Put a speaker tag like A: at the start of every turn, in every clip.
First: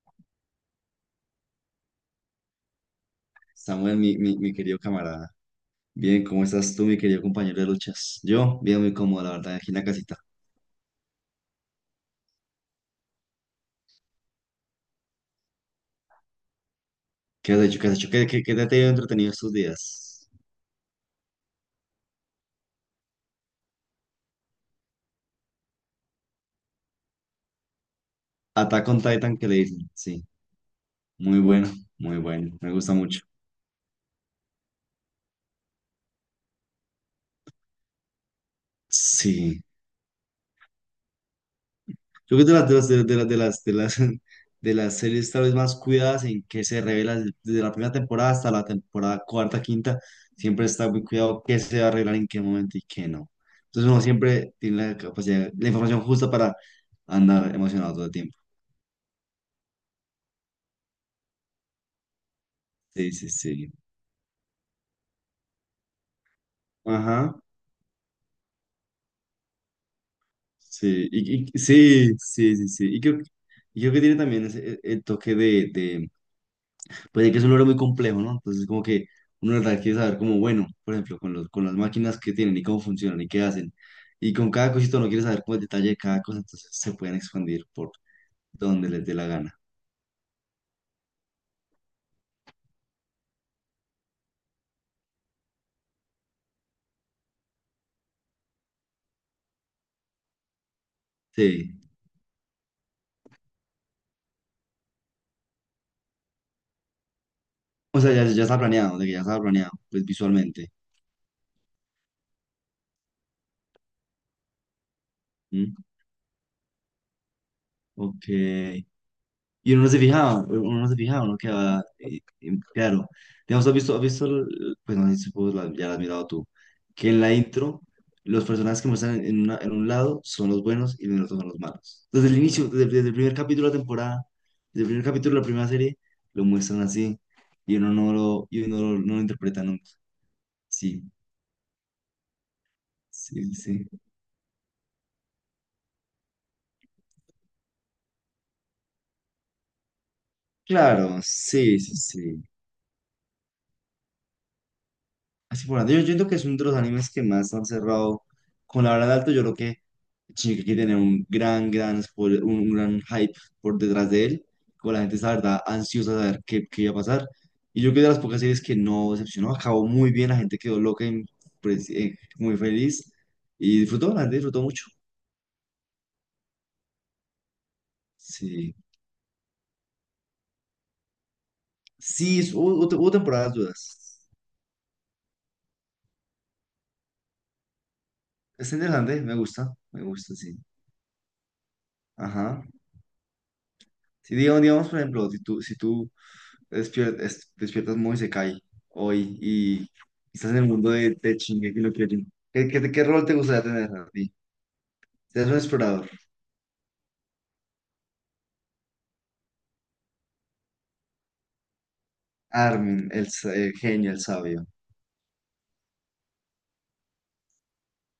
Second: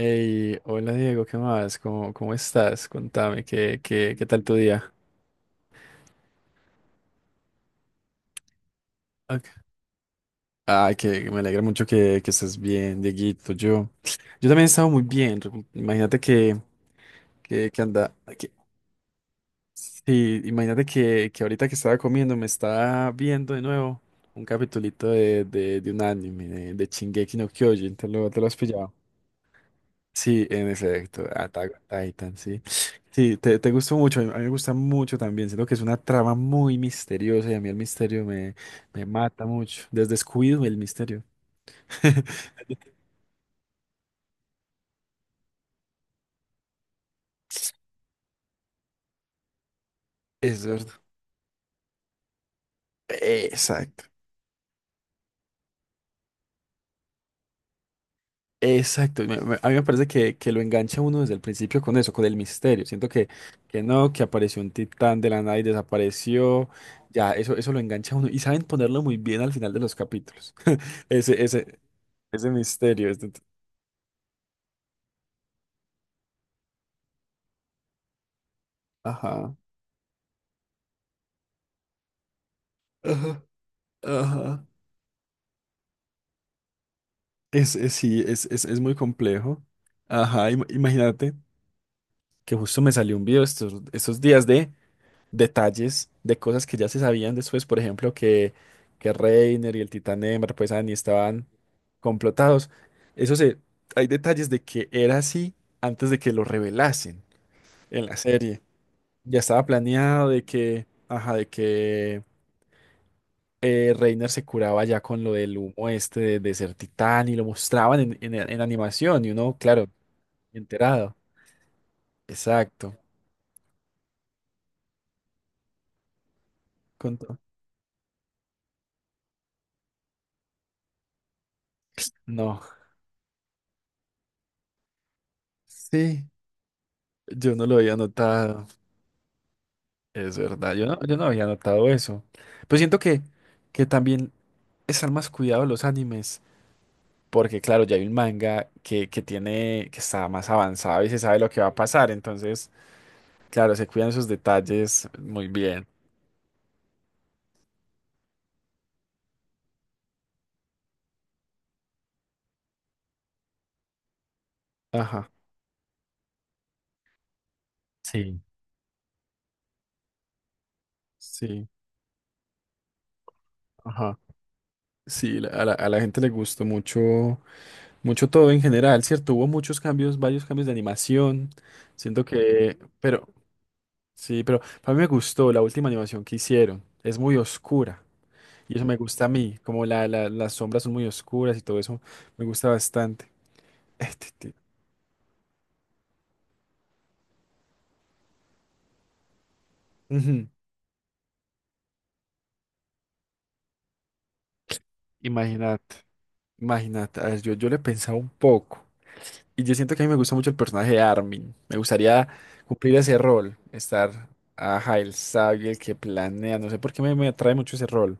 A: Hey, hola Diego, ¿qué más? ¿¿Cómo estás? Contame, ¿qué,
B: Samuel,
A: qué,
B: mi,
A: qué
B: mi,
A: tal
B: mi
A: tu
B: querido
A: día?
B: camarada. Bien, ¿cómo estás tú, mi querido compañero de luchas? Yo, bien, muy cómodo, la
A: Ok.
B: verdad, aquí en la casita.
A: Ay, que me alegra mucho que estés bien, Dieguito. Yo también he estado muy bien. Imagínate
B: ¿Qué has hecho?
A: que
B: ¿Qué has hecho?
A: anda.
B: ¿Qué, qué,
A: Que-
B: qué te ha tenido entretenido estos días?
A: sí, imagínate que ahorita que estaba comiendo me estaba viendo de nuevo un capitulito de un anime, de Shingeki no Kyojin. Te lo has
B: Attack
A: pillado?
B: on Titan, que le dicen. Sí,
A: Sí, en efecto,
B: muy bueno,
A: Attack on
B: muy
A: Titan,
B: bueno.
A: sí.
B: Me gusta mucho.
A: Sí, te gustó mucho, a mí me gusta mucho también. Siento que es una trama muy misteriosa y a mí el misterio me mata
B: Sí,
A: mucho, desde Scooby el misterio.
B: yo creo que de las, de las, de las, de las, de las, de las series tal vez más cuidadas en que se revela desde la primera temporada hasta la temporada cuarta, quinta,
A: Es
B: siempre está
A: verdad.
B: muy cuidado qué se va a arreglar en qué momento y qué no. Entonces uno
A: Exacto,
B: siempre tiene la capacidad, la información justa para andar emocionado todo el tiempo.
A: exacto. A mí me parece que lo engancha uno desde el principio con eso, con el misterio. Siento
B: Sí, sí, sí.
A: que no, que apareció un titán de la nada y desapareció. Ya,
B: Ajá.
A: eso lo engancha a uno. Y saben ponerlo muy bien al final de los capítulos.
B: Sí,
A: Ese, ese,
B: sí,
A: ese
B: sí, sí, sí.
A: misterio.
B: Y creo que tiene también el toque pues es que es un logro muy complejo, ¿no? Entonces, como que uno
A: Ajá.
B: de verdad quiere saber como, bueno, por ejemplo, con las máquinas que tienen y cómo funcionan y
A: Ajá.
B: qué hacen. Y con
A: Ajá.
B: cada cosito uno quiere saber como el detalle de cada cosa, entonces se pueden expandir por
A: Sí, es
B: donde
A: muy
B: les dé la gana.
A: complejo. Ajá, imagínate que justo me salió un video estos, estos días de detalles de cosas que ya se sabían después, por ejemplo, que Reiner y el Titán Ember, pues Annie estaban
B: Sí.
A: complotados. Eso se, hay detalles de que era así antes de que lo revelasen
B: O
A: en
B: sea,
A: la
B: ya está
A: serie.
B: planeado, de que ya está
A: Ya estaba
B: planeado, pues
A: planeado de
B: visualmente.
A: que, ajá, de que Reiner se curaba ya con lo del
B: ¿Mm?
A: humo este de ser titán y lo mostraban
B: Ok.
A: en animación y uno,
B: Y uno
A: claro,
B: no se fijaba, uno no se
A: enterado.
B: fijaba, uno quedaba,
A: Exacto.
B: claro. Digamos, has visto, pues no sé si supongo ya lo has mirado tú, que
A: Con
B: en la
A: to-
B: intro los personajes que muestran en, en un lado son los buenos y en el otro son los malos. Desde el
A: No.
B: inicio, desde el primer capítulo de la temporada, desde el primer capítulo de la primera serie,
A: Sí,
B: lo muestran así
A: yo no lo
B: y uno
A: había
B: no lo, y
A: notado.
B: uno no lo, no lo interpreta nunca.
A: Es verdad,
B: Sí,
A: yo no había notado eso. Pero siento
B: sí,
A: que
B: sí.
A: también están más cuidados los animes, porque claro, ya hay un manga que tiene, que está más avanzado y se
B: Claro,
A: sabe lo que va a
B: sí, sí,
A: pasar.
B: sí.
A: Entonces, claro, se cuidan esos detalles muy
B: Así por
A: bien.
B: ende, yo siento que es uno de los animes que más han cerrado con la verdad alto. Yo creo que Shingeki tiene un gran un gran hype por detrás de él. Con la gente, está,
A: Ajá.
B: la verdad, ansiosa de saber qué, qué iba a pasar. Y yo creo que de las
A: Sí.
B: pocas series que no decepcionó, acabó muy bien. La gente quedó loca, y,
A: Sí,
B: pues, muy feliz. Y disfrutó,
A: ajá.
B: la gente disfrutó mucho.
A: Sí, a la gente le gustó mucho, mucho todo en
B: Sí.
A: general, ¿cierto? Hubo muchos cambios, varios cambios de animación. Siento
B: Sí, hubo,
A: que,
B: hubo
A: pero
B: temporadas dudas.
A: sí, pero a mí me gustó la última animación que hicieron. Es muy oscura
B: Es
A: y eso me
B: interesante,
A: gusta a mí, como
B: me gusta,
A: las
B: sí.
A: sombras son muy oscuras y todo eso me
B: Ajá.
A: gusta bastante. Este,
B: Si
A: te-
B: digamos, digamos, por ejemplo, si tú despiertas muy Isekai hoy y
A: ujú.
B: estás en el mundo de Shingeki no Kyojin. ¿Qué rol te gustaría tener a ti? Seas un
A: Imagínate,
B: explorador.
A: imagínate. A ver, yo le pensaba un poco. Y yo siento que a mí me gusta mucho el personaje de Armin. Me gustaría cumplir
B: Armin,
A: ese rol,
B: el genio, el
A: estar,
B: sabio.
A: ajá, el sabio, el que planea. No sé por qué me atrae mucho ese rol,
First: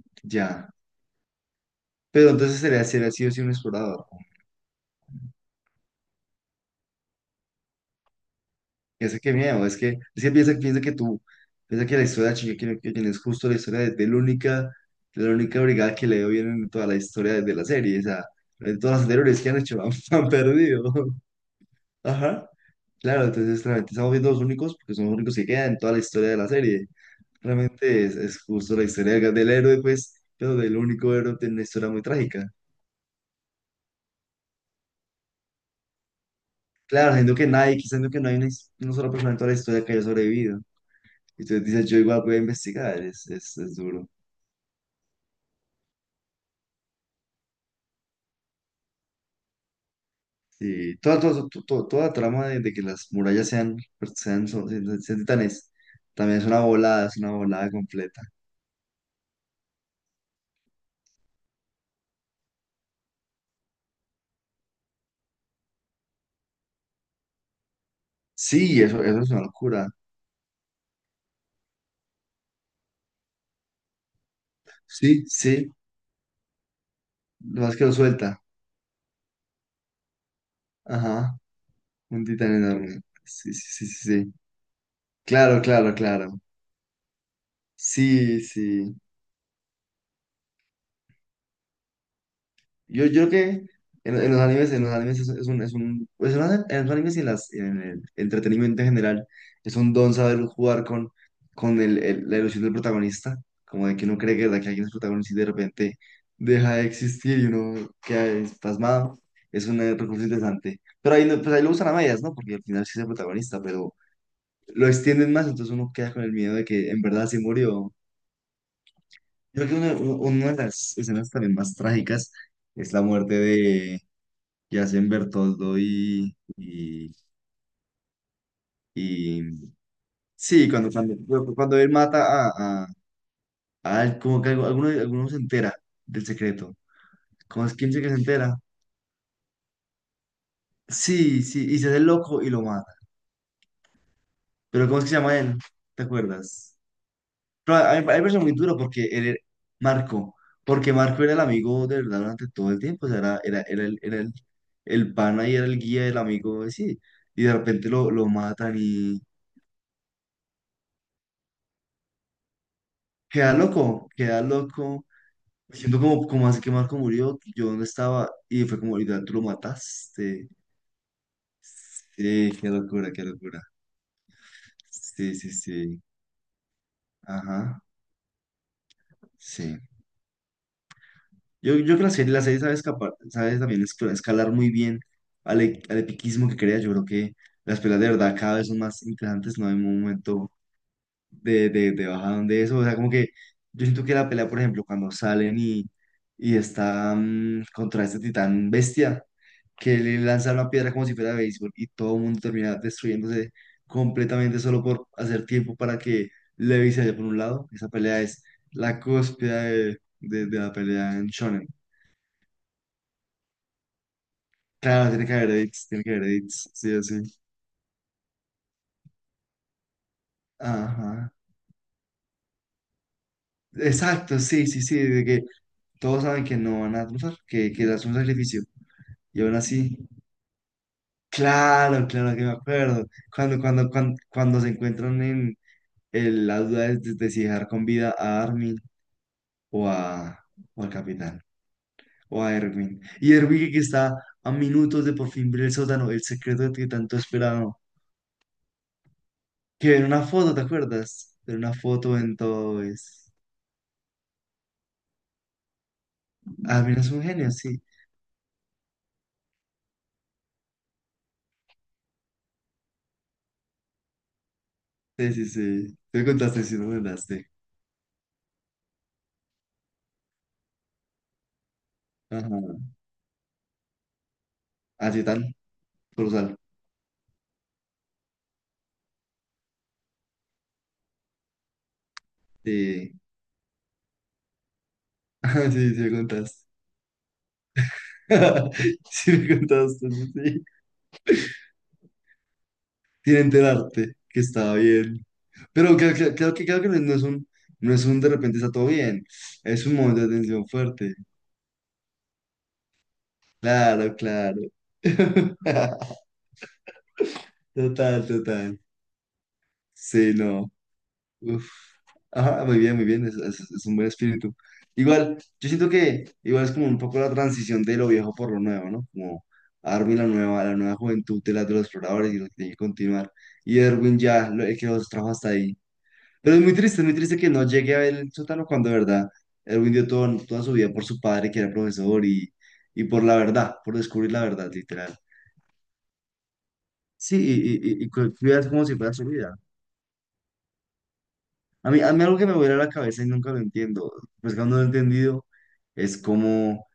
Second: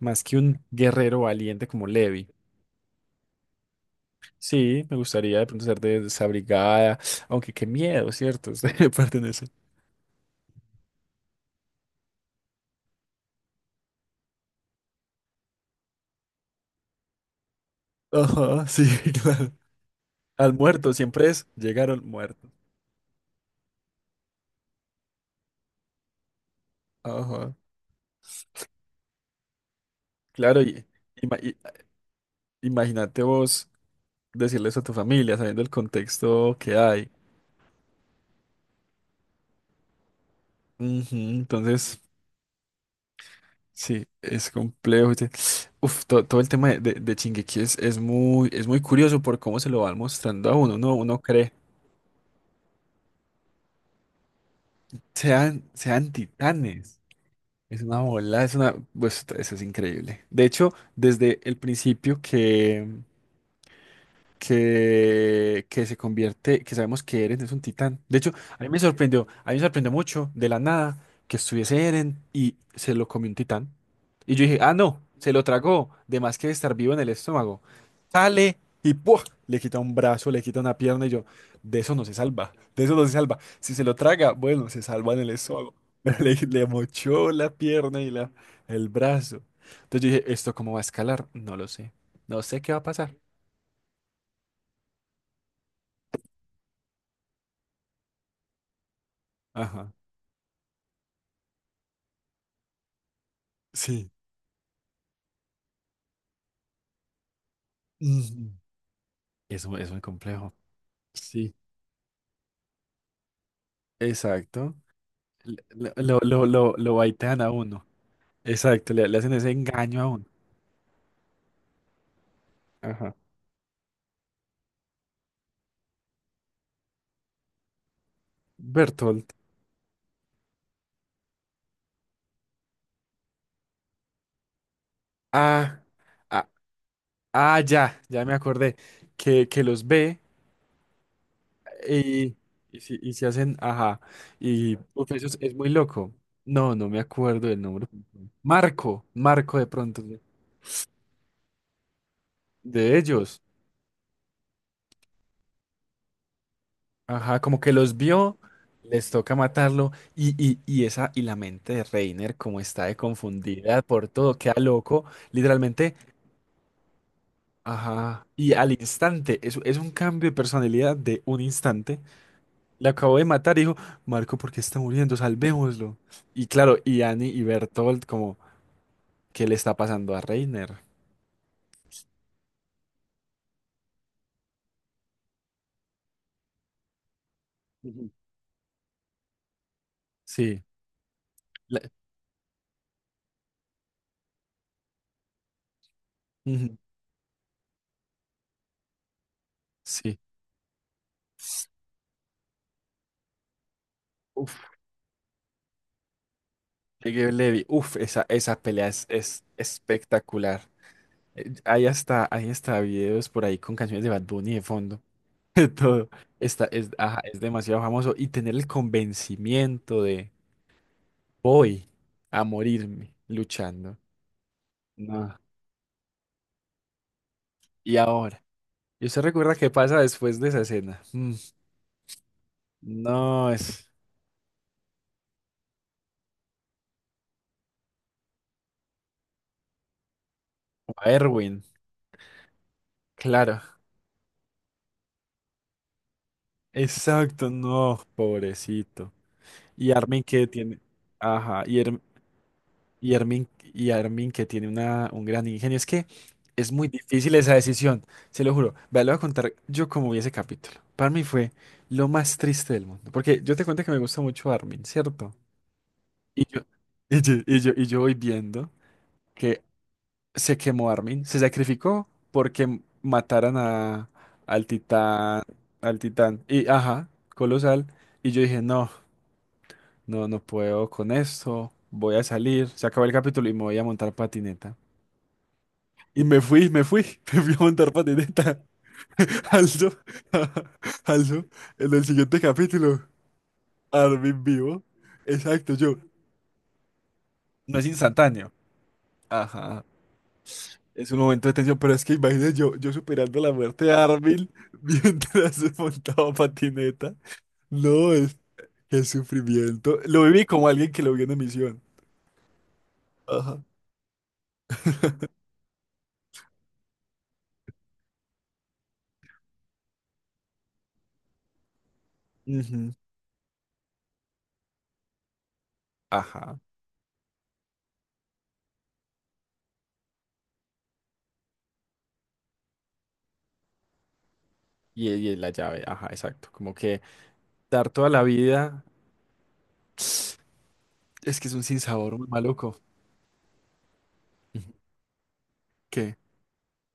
A: más que un
B: Ya.
A: guerrero valiente como Levi.
B: Pero entonces sería, sería sí o sí un explorador.
A: Sí, me gustaría de pronto ser de esa brigada, aunque qué miedo, ¿cierto? Ustedes
B: Ya sé
A: parten
B: qué
A: eso.
B: miedo. Es que piensa, piensa que tú, piensa que la historia de Shingeki no Kyojin es justo la historia de la única brigada que le dio bien en toda la historia de la serie. O sea,
A: Ajá,
B: en
A: sí,
B: todas las anteriores que
A: claro.
B: han hecho, han, han
A: Al
B: perdido.
A: muerto siempre es llegar al muerto.
B: Ajá. Claro, entonces realmente estamos viendo los únicos, porque son los únicos que quedan en toda la historia de la serie.
A: Ajá.
B: Realmente es justo la historia del, del héroe, pues, pero
A: Claro,
B: del
A: y,
B: único héroe
A: ima- y-
B: tiene una historia muy trágica.
A: imagínate vos decirle eso a tu familia, sabiendo el contexto que hay.
B: Claro, siendo que nadie, quizás siendo que no hay una, una sola persona en toda la historia que haya sobrevivido.
A: Ujú,
B: Y tú dices, yo
A: entonces.
B: igual voy a investigar, es
A: Sí,
B: duro.
A: es complejo. ¿Viste? Uf, todo el tema de Shingeki es muy curioso por cómo se lo van mostrando a uno. Uno,
B: Y
A: uno
B: toda, toda,
A: cree,
B: toda, la trama de que las murallas sean, pues, sean, sean, sean titanes,
A: sean
B: también
A: titanes.
B: es una volada
A: Es una
B: completa.
A: bola, es una. Pues, eso es increíble. De hecho, desde el principio que se convierte, que sabemos que Eren es un titán. De hecho, a mí me
B: Sí, eso
A: sorprendió,
B: es una
A: a mí me
B: locura.
A: sorprendió mucho de la nada que estuviese Eren y se lo comió un titán. Y yo dije, ah, no,
B: Sí,
A: se lo
B: sí,
A: tragó, de más que estar vivo en el estómago.
B: lo más que lo suelta.
A: Sale y ¡pua! Le quita un brazo, le quita una pierna y yo,
B: Ajá.
A: de eso no se
B: Un
A: salva,
B: titán
A: de eso
B: enorme.
A: no se salva.
B: Sí,
A: Si se
B: sí, sí,
A: lo
B: sí.
A: traga,
B: Sí.
A: bueno, se salva en el
B: Claro,
A: estómago.
B: claro,
A: Pero
B: claro.
A: le mochó la pierna y la,
B: Sí,
A: el
B: sí.
A: brazo. Entonces yo dije, ¿esto cómo va a escalar? No lo sé. No sé qué va a
B: Yo,
A: pasar.
B: yo creo que en, en los animes es un, pues en los animes y en, en el entretenimiento en general, es
A: Ajá.
B: un don saber jugar con la ilusión del protagonista, como de que
A: Sí,
B: uno cree que alguien es protagonista y de repente deja de existir y uno queda
A: ujú,
B: espasmado. Es un
A: es muy
B: recurso
A: complejo.
B: interesante. Pero ahí,
A: Sí,
B: pues ahí lo usan a medias, ¿no? Porque al final sí es el protagonista, pero
A: exacto.
B: lo extienden más,
A: Le-
B: entonces uno
A: le-
B: queda
A: Lo,
B: con el
A: lo,
B: miedo de
A: lo,
B: que
A: lo
B: en verdad sí
A: baitean a uno.
B: murió.
A: Exacto, le hacen ese
B: Yo creo que
A: engaño a uno.
B: una de las escenas también más trágicas es la
A: Ajá.
B: muerte de Yacen Bertoldo
A: Bertolt.
B: y- sí, cuando él mata a él, como que alguno, alguno se entera
A: Ah,
B: del
A: ah,
B: secreto. ¿Cómo es quién se que se
A: ya me
B: entera?
A: acordé. Que los ve
B: Sí, sí, y se hace
A: y,
B: loco y lo
A: y,
B: mata.
A: si- y se hacen, ajá. Y
B: Pero ¿cómo es que
A: uf,
B: se
A: eso
B: llama
A: es
B: él?
A: muy
B: ¿Te
A: loco. No,
B: acuerdas?
A: no me acuerdo del
B: Pero
A: nombre.
B: a mí me parece muy duro porque
A: Marco,
B: él era-
A: Marco de pronto,
B: Marco, porque Marco era el amigo de verdad durante todo el
A: de
B: tiempo, o sea, era,
A: ellos.
B: era, era el pana y era el guía del amigo, sí,
A: Ajá,
B: y de
A: como que
B: repente
A: los
B: lo
A: vio,
B: matan
A: les
B: y
A: toca matarlo y esa y la mente de Reiner como está de
B: queda
A: confundida por
B: loco,
A: todo,
B: queda
A: queda loco,
B: loco. Me
A: literalmente,
B: siento como, como así que Marco murió, yo dónde
A: ajá,
B: estaba,
A: y
B: y
A: al
B: fue como, literal, tú
A: instante,
B: lo
A: es un cambio de
B: mataste.
A: personalidad de un instante,
B: Sí, qué
A: le
B: locura,
A: acabó de
B: qué
A: matar y
B: locura.
A: dijo, Marco, ¿por qué está muriendo?
B: Sí, sí,
A: Salvémoslo.
B: sí.
A: Y claro, y Annie y
B: Ajá,
A: Bertolt como, ¿qué le está
B: sí.
A: pasando a Reiner?
B: Yo creo que la serie sabe, escapar, sabe también escalar muy bien al, al epiquismo que crea. Yo creo que las peleas
A: Ujú.
B: de verdad cada vez son más interesantes, no hay un momento
A: Sí, la-
B: de bajadón de eso. O sea, como que yo siento que la pelea, por ejemplo, cuando salen y
A: ujú,
B: están contra este titán bestia, que le
A: sí.
B: lanza una piedra como si fuera de béisbol y todo el mundo termina destruyéndose completamente
A: Uf,
B: solo por hacer tiempo para que Levi se vaya por
A: Miguel
B: un
A: Levy,
B: lado. Esa
A: uf,
B: pelea
A: esa,
B: es
A: esa pelea
B: la
A: es
B: cúspide de, de
A: espectacular.
B: la pelea en Shonen.
A: Hay hasta videos por ahí con canciones de Bad Bunny de fondo.
B: Claro, tiene que haber
A: de
B: edits, tiene
A: todo.
B: que haber
A: Está,
B: edits,
A: es,
B: sí o sí.
A: ajá, es demasiado famoso. Y tener el convencimiento de
B: Ajá.
A: voy a morirme luchando.
B: Exacto, sí, sí, sí, de
A: No.
B: que todos saben que no van a triunfar, que
A: Y
B: es un
A: ahora.
B: sacrificio.
A: ¿Y usted
B: Y
A: recuerda
B: aún
A: qué
B: así,
A: pasa después de esa escena? Mm,
B: claro, claro que me acuerdo.
A: no, es
B: Cuando se encuentran en el, la duda de si dejar con vida a Armin o, a, o al
A: a
B: capitán
A: Erwin.
B: o a Erwin. Y
A: Claro.
B: Erwin que está a minutos de por fin ver el sótano, el secreto que tanto
A: Exacto,
B: esperaba.
A: no, pobrecito.
B: Que
A: Y
B: ver una
A: Armin que
B: foto, ¿te
A: tiene.
B: acuerdas? Ver
A: Ajá.
B: una
A: Y Ermin.
B: foto en todo
A: Y
B: eso.
A: Armin, y Armin que tiene una, un gran ingenio. Es que es
B: Ah,
A: muy
B: mira, es un
A: difícil
B: genio,
A: esa
B: sí.
A: decisión, se lo juro. Vea, le voy a contar yo cómo vi ese capítulo. Para mí fue lo más triste del mundo. Porque yo te cuento que me gusta mucho Armin,
B: Sí,
A: ¿cierto?
B: sí, sí. Te me
A: Y yo,
B: contaste, sí, no me
A: y yo,
B: contaste.
A: y yo, y yo voy viendo que se quemó Armin, se sacrificó
B: Ajá.
A: porque mataran a, al
B: Así
A: titán,
B: tal,
A: al
B: por
A: titán.
B: sal.
A: Y ajá, colosal. Y yo dije, no, no puedo con esto. Voy a salir, se acabó el
B: Sí.
A: capítulo y me voy a montar patineta.
B: Ah, sí, sí, me
A: Y
B: contaste.
A: me fui, me fui a montar patineta.
B: Sí, me
A: Alzo,
B: contaste, sí. Sí.
A: alzo, en el siguiente capítulo,
B: Sin enterarte que
A: Armin
B: estaba
A: vivo.
B: bien.
A: Exacto, yo.
B: Pero creo, creo que no es un,
A: No es
B: no es un de
A: instantáneo.
B: repente está todo bien.
A: Ajá.
B: Es un momento de tensión
A: Es
B: fuerte.
A: un momento de tensión, pero es que imagínate yo superando la muerte de
B: Claro,
A: Armin
B: claro.
A: mientras se montaba patineta. No,
B: Total,
A: es
B: total.
A: el sufrimiento. Lo
B: Sí,
A: viví como
B: no.
A: alguien que lo vio en
B: Uf.
A: emisión.
B: Ajá, muy bien, es,
A: Ajá.
B: es un buen espíritu. Igual, yo siento que igual es como un poco la transición de lo viejo por lo nuevo, ¿no? Como Armin, la nueva juventud de, la, de los exploradores y lo que tiene que
A: Ujú.
B: continuar. Y Erwin ya, lo, el que los trajo hasta ahí. Pero
A: Ajá.
B: es muy triste que no llegue a ver el sótano cuando de verdad Erwin dio todo, toda su vida por su padre, que era profesor, y por la verdad, por descubrir la verdad,
A: Y,
B: literal.
A: y la llave, ajá, exacto. Como que
B: Sí,
A: dar toda
B: y
A: la
B: cuidas
A: vida,
B: como si fuera su vida.
A: es que es un
B: A
A: sinsabor
B: mí
A: muy
B: algo que me vuela
A: maluco.
B: la cabeza y nunca lo entiendo, pues
A: Ujú.
B: cuando lo he entendido,
A: ¿Qué?
B: es como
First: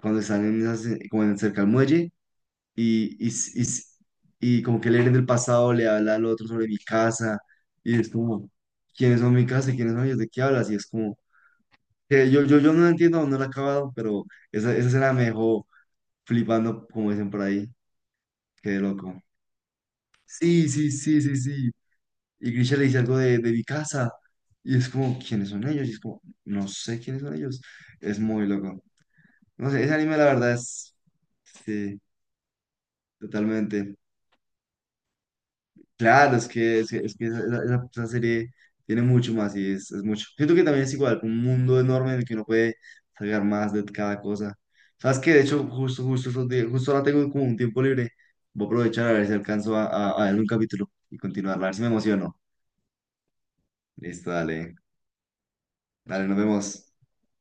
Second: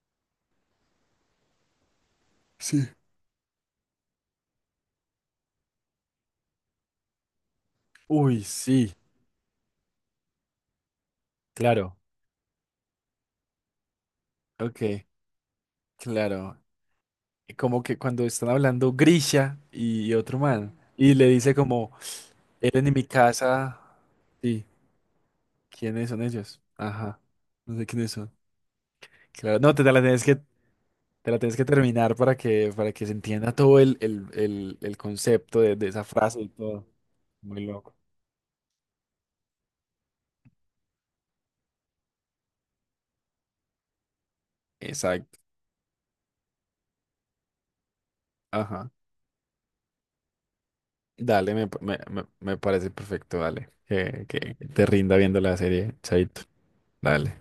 B: cuando están en como en cerca al muelle
A: Sí.
B: y, y, s- y, s- y como que el Eren del pasado le habla al otro sobre mi casa y es
A: Uy,
B: como,
A: sí,
B: ¿quiénes son mi casa y quiénes son ellos? ¿De qué hablas? Y es como,
A: claro.
B: que yo no lo entiendo, aún no lo he acabado, pero esa
A: Ok,
B: escena me dejó
A: claro.
B: flipando, como dicen por ahí,
A: Como que cuando están
B: qué
A: hablando
B: loco.
A: Grisha y otro
B: Sí,
A: man,
B: sí,
A: y
B: sí,
A: le
B: sí,
A: dice
B: sí.
A: como,
B: Y Grisha le
A: eran en
B: dice
A: mi
B: algo de mi
A: casa.
B: casa.
A: Sí,
B: Y es como, ¿quiénes son ellos? Y es
A: ¿quiénes
B: como,
A: son ellos?
B: no sé
A: Ajá,
B: quiénes son ellos.
A: no sé quiénes
B: Es
A: son.
B: muy loco.
A: Claro,
B: No
A: no,
B: sé,
A: te
B: ese
A: la
B: anime
A: tienes
B: la
A: que,
B: verdad es,
A: te la tienes que
B: sí,
A: terminar para que se entienda todo
B: totalmente.
A: el concepto de esa
B: Claro,
A: frase
B: es
A: y
B: que,
A: todo.
B: es que, es que esa,
A: Muy loco.
B: esa serie tiene mucho más y es mucho. Siento que también es igual, un mundo enorme en el que uno puede sacar más de cada cosa. Sabes que
A: Exacto,
B: de hecho, justo, justo, justo ahora tengo como un tiempo libre. Voy a
A: ajá.
B: aprovechar a ver si alcanzo a ver un capítulo y
A: Dale,
B: continuarla, a
A: me,
B: ver si me
A: me, me-
B: emociono.
A: me parece perfecto, dale.
B: Listo,
A: Que
B: dale.
A: te rinda viendo la serie,
B: Dale, nos
A: Chaito.
B: vemos.
A: Dale.